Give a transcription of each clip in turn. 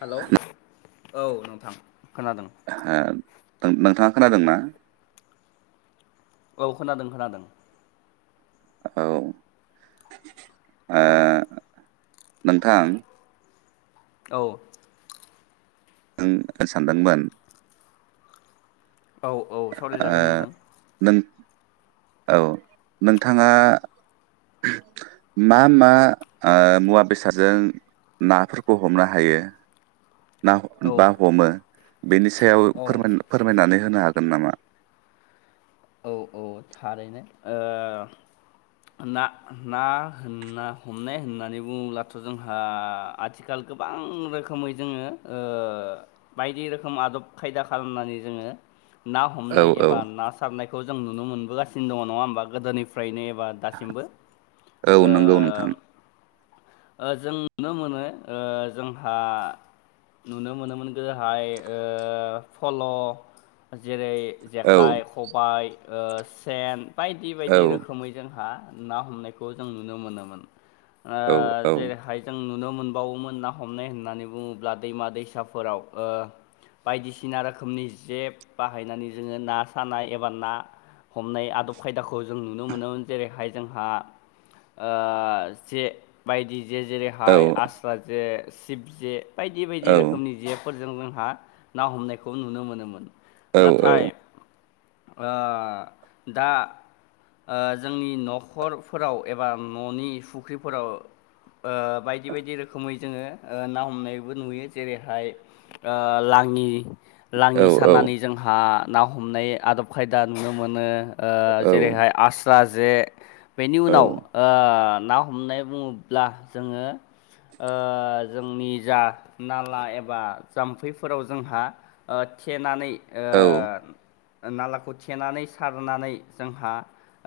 Hello औ नोंथां खोनादों। ओ नोंथाङा खोनादों ना? औ- खोनादों- खोनादों औ ओ औ नोंथां औ सानदोंमोन। औ- औ- ओ सावरायजागोन नोंथां नों औ- नोंथाङा मा- मा ओ- मुवा बेसादजों नाफोरखौ हमनो हायो। ना औ बा- हमो बेनि सायाव औ फोर- फोरमायनानै होनो हागोन नामा? औ- औ- ओ- थारैनो ना ना होनना हमनाय होननानै बुङोब्लाथ' जोंहा आथिखाल गोबां रोखोमै जोङो ओ बायदि रोखोम आदब खायदा खालामनानै जोङो ना औ हमनाय औ एबा ना सारनायखौ जों नुनो मोनबोगासिनो दङ नङा होमबा गोदोनि फ्रायनो एबा दासिमबो औ ओ नंगौ नोंथां ओ जों नुनो मोनो ओ जोंहा नुनो मोनोमोन गोदोहाय ओ फल' जेरै औ जेखाइ खबाइ ओ सेन बायदि औ बायदि रोखोमै जोंहा ना हमनायखौ जों नुनो मोनोमोन औ औ जेरैहाय जों नुनो मोनबावोमोन ना हमनाय होननानै बुङोब्ला दैमा दैसाफोराव ओ बायदिसिना रोखोमनि जे बाहायनानै जोङो ना सानाय एबा ना हमनाय आदब खायदाखौ जों नुनो मोनोमोन जेरैहाय जोंहा ओ जे बायदि जे औ जेरैहाय आस्रा जे सिशब जे बायदि बायदि औ रोखोमनि जे फोरजों जोंहा ना हमनायखौ नुनो मोनोमोन औ नाथाय औ ओ दा ओ जोंनि न'खरफोराव एबा न'नि फुख्रिफोराव ओ बायदि बायदि रोखोमै जोङो ना हमनायबो नुयो जेरैहाय ओ लाङि लाङि सानानै जोंहा ना हमनाय आदब खायदा नुनो मोनो। ओ जेरैहाय आस्रा जे बेनि उनाव ओ ना हमनाय बुङोब्ला जोङो ओ जोंनि जा नाला एबा जाम्फैफोराव जोंहा ओ थेनानै औ ओ नालाखौ थेनानै सारनानै जोंहा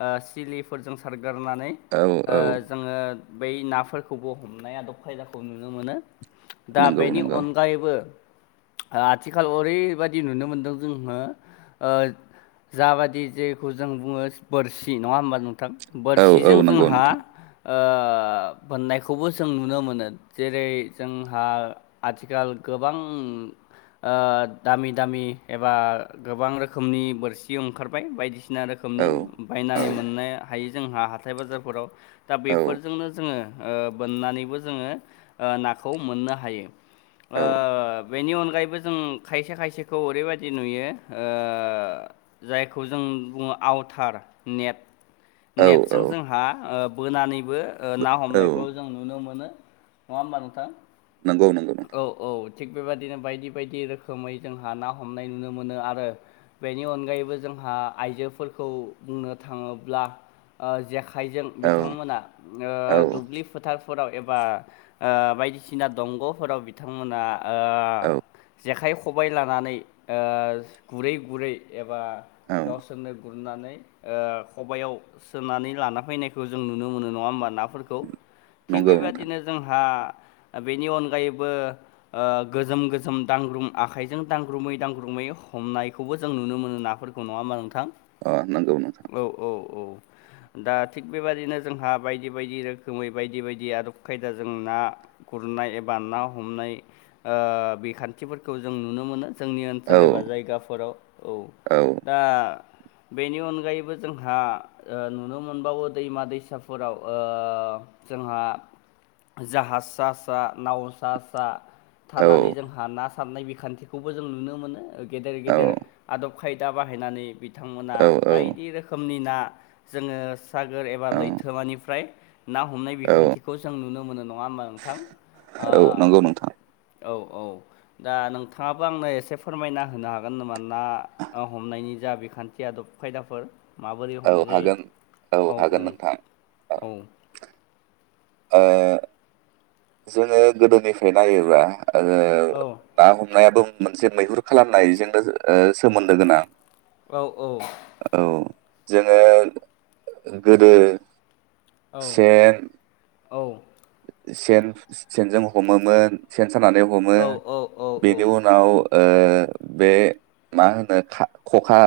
ओ सिलिफोरजों सार गोरनानै औ ओ औ जोङो बै नाफोरखौबो हमनाय आदब खायदाखौ नुनो मोनो। दा नंगौ बेनि नंगौ अनगायैबो आथिखाल ओरैबायदि नुनो मोनदों जोङो ओ जाबादि जेखौ जों बुङो बोरसि नङा होमबा नोंथां? औ औ बोरसिजों नंगौ जोंहा नोंथां ओ बनायखौबो जों नुनो मोनो जेरै जोंहा आथिखाल गोबां ओ दामि दामि एबा गोबां रोखोम खोमनि बोरसि ओंखारबाय बायदिसिना औ रोखोमनि औ बायनानै मोननाया थायो जोंहा हाथाय बाजारफोराव दा- बेफोरजोंनो जोङो ओ बोननानैबो जोङो नाखौ मोननो हायो औ ओ बेनि अनगायैबो जों खायसे खायसेखौ ओरैबायदि नुयो ओ ओ जायखौ जों बुङो आउथार नेट औ नेटजों औ जोंहा ओ बोनानैबो ना औ हमनायखौ जों नुनो मोनो नङा होनबा नोंथां? नंगौ नंगौ। औ औ थिग बेबदिनो बायदि बायदि रोखोमै जोंहा ना हमनाय नुनो मोनो आरो बेनि अनगायैबो जों हा आइजोफोरखौ बुंनो थाङोब्ला जे आखाइजों औ बिथांमोना ओ औ दुब्लि फोथार फोराव एबा ओ बायदिसिना दंग'फोराव बिथांमोना ओ औ जेखाइ खबाय लानानै गुरै गुरै एबा औ गावसोरनो गुरनानै ओ खबयाव सोनानै लाना फैनायखौ जों नुनो मोनो नङा होमबा नाफोरखौ। थिग नंगौ नोंथां बेबादिनो जोंहा बेनि अन गायैबो ओ गोजोम गोजोम दांग्रुम आखाइजों दांग्रुमै दांग्रुमै हमनायखौबो जों नुनो मोनो नाफोरखौ नङा होनबा नों अ नंगौ नोंथां औ दा थिग बेबदिनो जोंहा बायदि बायदि रोखोमै बायदि बायदि आदब खायदा जों नाखौ गुरनाय एबा ना हमनाय ओ बिखान्थिफोरखौ जों नुनो मोनो जोंनि औ ओनसोल एबा जायगाफोराव औ दा बेनि अनगायैबो जोंहा ओ नुनो मोनबावो दैमा दैसाफोराव ओ जोंहा जाहाज सा सा नाव सा सा औ थानानै जोंहा ना सारनाय बिखान्थिखौबो जों नुनो मोनो गेदेर औ गेदेर आदब खायदा बाहायनानै बिथांमोना औ बायदि रोखोमनि ना जोङो सागोर एबा औ लैथोमानिफ्राय ना हमनाय औ बिखान्थिखौ जों नुनो मोनो नङा होमबा नोंथां, औ नंगौ नोंथां औ औ दा नोंथाङाबो आंनो एसे फोरमायना होनो हागोन नामा? ना हमनायनि जा बिखान्थि आदब खायदाफोर माबोरै औ हमनाय हागोन जायो औ हागोन औ नोंथां औ, ओ जोङो गोदोनिफ्राय नायोबा, ओ औ ना हमनायाबो मोनसे मैहुर खालामनायजोंनो ओ सोमोन्दो गोनां औ औ औ जोङो गोदो औ सेन औ सेन सेनजों हमोमोन सेन सानानै हमो औ औ औ बेनि औ उनाव ओ बे मा होनो खा खखा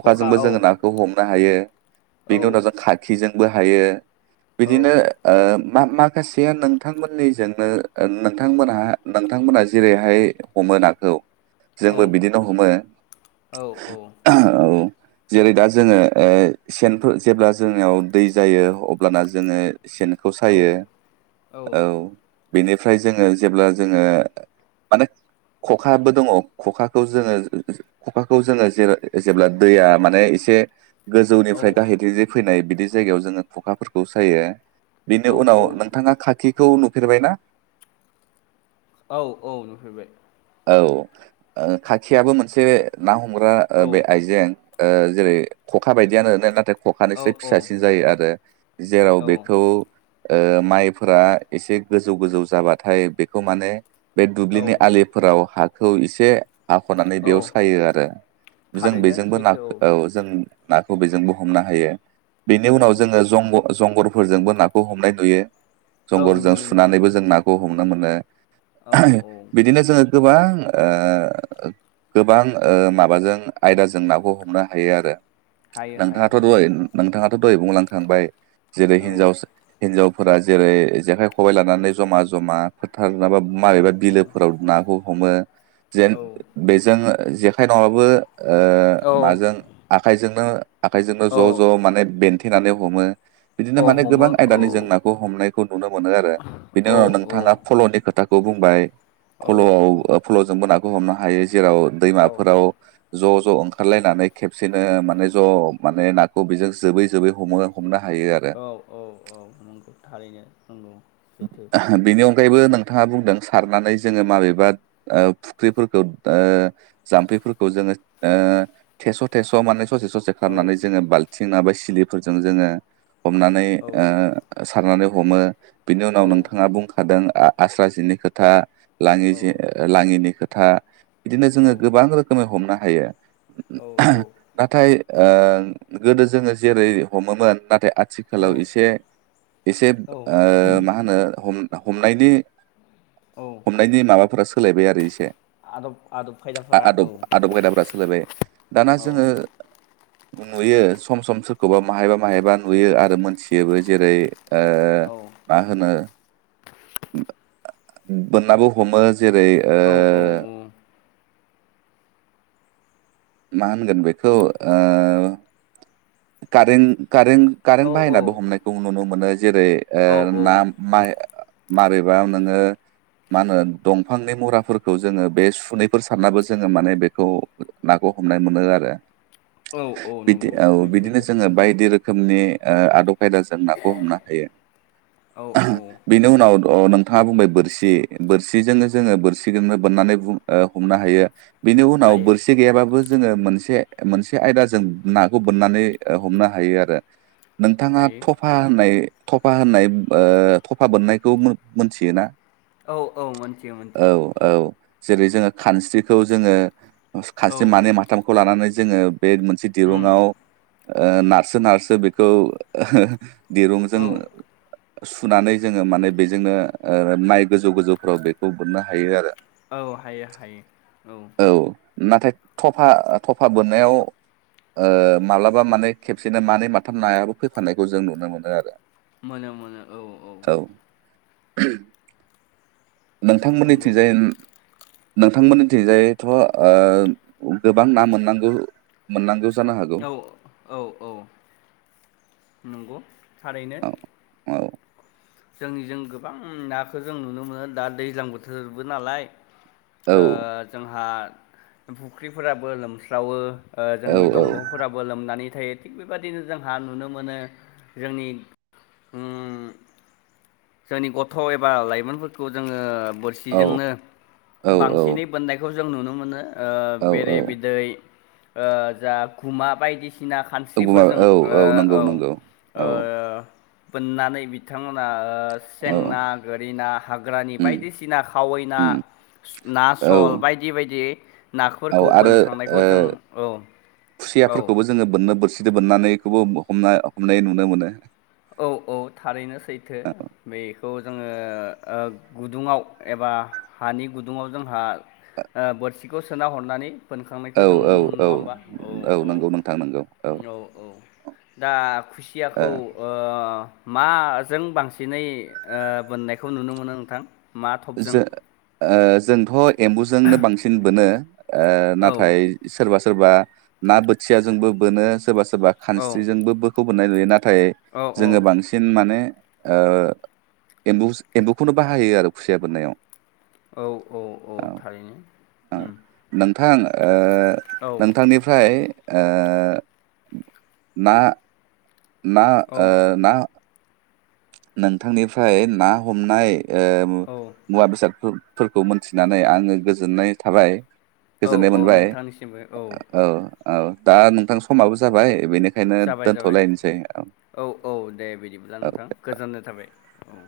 खखा औ जोङो नाखौ हमनो हायो औ बेनि उनाव जों खाखिजोंबो हायो। औ बिदिनो ओ मा माखासेआ नों नोंथांमोननिजोंनो नोंथांमोनहा नोंथांमोनहा जेरैहाय हमो नाखौ, औ जोंबो बिदिनो हमो औ औ, जेरै दा जोङो ओ सेनफोर जेब्ला जोंनियाव दै जायो अब्लाना जोङो, सेनखौ औ सायो औ बेनिफ्राय जोङो जेब्ला जोङो माने, खखाबो दङ खखाखौ जोङो खखाखौ जोङो जेब्ला दैया माने एसे गोजौनिफ्राय गाहायथिंजे फैनाय बिदि जायगायाव जोङो खखाफोरखौ सायो। औ बेनि उनाव नोंथाङा खाखिखौ नुफेरबायना? औ औ नुफेरबाय, औ ओ खाखियाबो मोनसे ना हमग्रा ओ औ बे आइजें, ओ जेरै खखा बायदियानो नाथाय, औ खखानिसाय फिसासिन जायो आरो जेराव औ बेखौ ओ माइ फोरा एसे गोजौ गोजौ जाबाथाय बेखौ माने बे दुब्लिनि औ आलिफोराव हा खौ एसे हाख'नानै औ बेयाव सायो आरो जों थारैनो बेजोंबो नाख सैथो औ जों नाखौ बेजोंबो हमनो हायो बेनि औ उनाव औ जोङो जग जंगर फोरजोंबो नाखौ हमनाय नुयो औ जंगरजों नुयो नुयो सुनानैबो जों नाखौ हमनो मोनो, औ औ बिदिनो जोङो गोबां ओ, गोबां ओ माबाजों आयदाजों नाखौ हमनो हायो आरो हायो हायो नोंथाङाथ' हायो द नोंथाङाथ' दहै बुंलांखांबाय जेरै हिनजाव औ हिनजाव, फोरा जेरै जेखाइ खबाइ लानानै जमा जमा [unintelligible] औ मारैबा औ बिलोफोराव नाखौ हमो जेन बेजों जेखाइ नङाबाबो ओ औ माजों आखाइजोंनो, आखाइजों औ ज' ज' माने बेन्थेनानै हमो बिदिनो औ माने हमो गोबां औ आयदानि जों नाखौ हमनाय, नुनो मोनो आरो बिनि औ उनाव नोंथाङा फल'नि खोथाखौ बुंबाय, औ फल'आव फल'जोंबो नाखौ हमनो हायो जेराव औ दैमाफोराव, ज' ज' ओंखारलायनानै खेबसेनो माने ज' माने नाखौ बेजों जोबै जोबै हमो हमना, औ औ औ नंगौ थारैनो नंगौ सैथो बिनि बो नोंथा बुंदों सनानै ज माबेबा फु ज फोरखौ जोंङो ओ थेस थेस ससे ससे औ खालामनानै जोङो बाल्थिं नाबा सिलिफोरजों जोङो हमनानै औ सारनानै हमो बिनि उनाव औ नोंथाङा बुंखादों आस्रा जिनि खोथा लाङि औ लाङिनि खोथा बिदिनो औ जोङो गोबां रोखोमै हमनो हायो नाथाय गोदो जोङो जेरै हमोमोन नाथाय औ आथिखालाव एसे एसे औ औ हनायनि माबाफोरा सोलायबाय आरो एसे आदब आदब खायदाफोरा आदब औ आदब खायदाफ्रा सोलायबाय दाना औ जोङो नुयो सम सम सोरखौबा माहायबा माहायबा नुयो आरो मोनथियोबो जेरै औ बोनाबो हमो जेरै ओ औ औ मा होनगोन बेखौ कारेन्ट औ कारेन्ट बाहायनाबो हमनायखौ नुनो मोनो जेरै औ ना माइ मारैबा नोंङो मा होनो दंफांनि मुराफोरखौ जोङो बे सुनैफोर सारनाबो जोङो माने बेखौ नाखौ हमनाय मोनो आरो औ बिदि नंगौ औ सै बिदिनो सैथो जोङो बायदि रोखोम नि आदब खायदाजों नाखौ हमनो हायो औ औ बिनि उनाव नोंथाङा बुंबाय बोरसि बोरसिजोंनो जोङो बोरसि बोननानै हमनो हायो बिनि उनाव हायो बोरसि गैयाबाबो जोङो मोनसे मोनसे आयदा जों नाखौ बोननानै हमनो हायो आरो नोंथाङा हायो थफा होननाय थफा होननाय थफा बोननायखौ मोनथियोना औ औ मोनथियो मोनथियो औ औ जेरै जोङो खानस्रिखौ जोङो औ खानस्रि मानै माथामखौ लानानै जोङो बे मोनसे उम दिरुुंआव नारसो नारसो बेखौ दिरुंजों औ सुनानै जोङो माने बेजोंनो माइ गोजौ गोजौफ्राव बेखौ बोननो हायो आरो औ हायो हायो औ नाथाय थफा थफा बोननायाव माब्लाबा माने खेबसेनो मानै माथाम नायाबो फैफाननायखौ जों नुनो मोनो आरो मोनानो मोनो औ औ नोंथांमोननि नंगौ थिंजाइ नोंथांमोननिथिंजायथ' गोबां ना मोननांगौ मोननांगौ जानो हागौ औ औ औ औ नंगौ थारैनो औ जोंनिजों गोबां नाखौ जों नुनो मोनो दा दैज्लां बोथोरबो नालाय औ जोंहा फुख्रिफोराबो लोमस्रावो औ जोंनि दंगंफोराबो लोमनानै नाथाय थिग बेबायदिनो जोंहा नुनो मोनो जोंनि जोंनि गथ' एबा लाइमोनफोरखौ जोङो औ बोरसिजोंनो औ बांसिनै बोननायखौ जों नुनो मोनो ओ औ बेरे बिदै जा खुमा बायदिसिना सिना औ खान्स्रिफोरजों औ नंगौ औ नंगौ औ बोननानै बिथां औ सें ना गोरिनाा हाग्रानि उम बायदिसिना खावै ना उम ना औ सल बायदि बायदियै औ आरो ओ औ औ खुसियाफोरखौबो जोङो बोननो बोरसि दो बोननानैखौबो हमनाय हमनाय नुनो मोनो। औ औ थारैनो सैथो बेखौ जोङो ओ गुदुङाव एबा हानि गुदुङाव जोंहा ओ बोरसिखौ सोना हरनानै बोनखांनायखौ औ जों औ नुनो मोनो औ नङा होमबा? औ औ नंगौ नोंथां नंगौ औ औ दा ओ खुसियाखौ ओ माजों बांसिनै बोननायखौ नुनो मोनो नोंथां? माथबजों जो ओ जोंथ' एम्बुजोंनो बांसिन बोनो ओ औ नाथाय सोरबा सोरबा ना बोथियााजोंबो बोनो सोरबा सोरबा औ खानस्रिजोंबो बोखौ बोननाय नुयो ना थाय औ जोङो बांसिन माने ओ एम्बु एम्बुखौनो बाहायो आरो खुसिया बोननायाव। औ औ औ थारैनो। ओ उम नोंथां ओ औ नोंथांनिफ्राय ओ [inaudible] ना ना औ [inaudible] ओ ना नोंथांनिफ्राय ना हमनाय ओ औ मुवा बेसादफोर फोरखौ मोनथिनानै आङो गोजोननाय थाबाय औ गोजोननाय औ मोनबाय नोंथांनिसिमबो [inaudible] औ औ दा नोंथां समाबो जाबाय बेनि जाबाय जाबाय [inaudible] औ औ दे बिदिब्ला। औ नोंथां गोजोननाय थाबाय औ।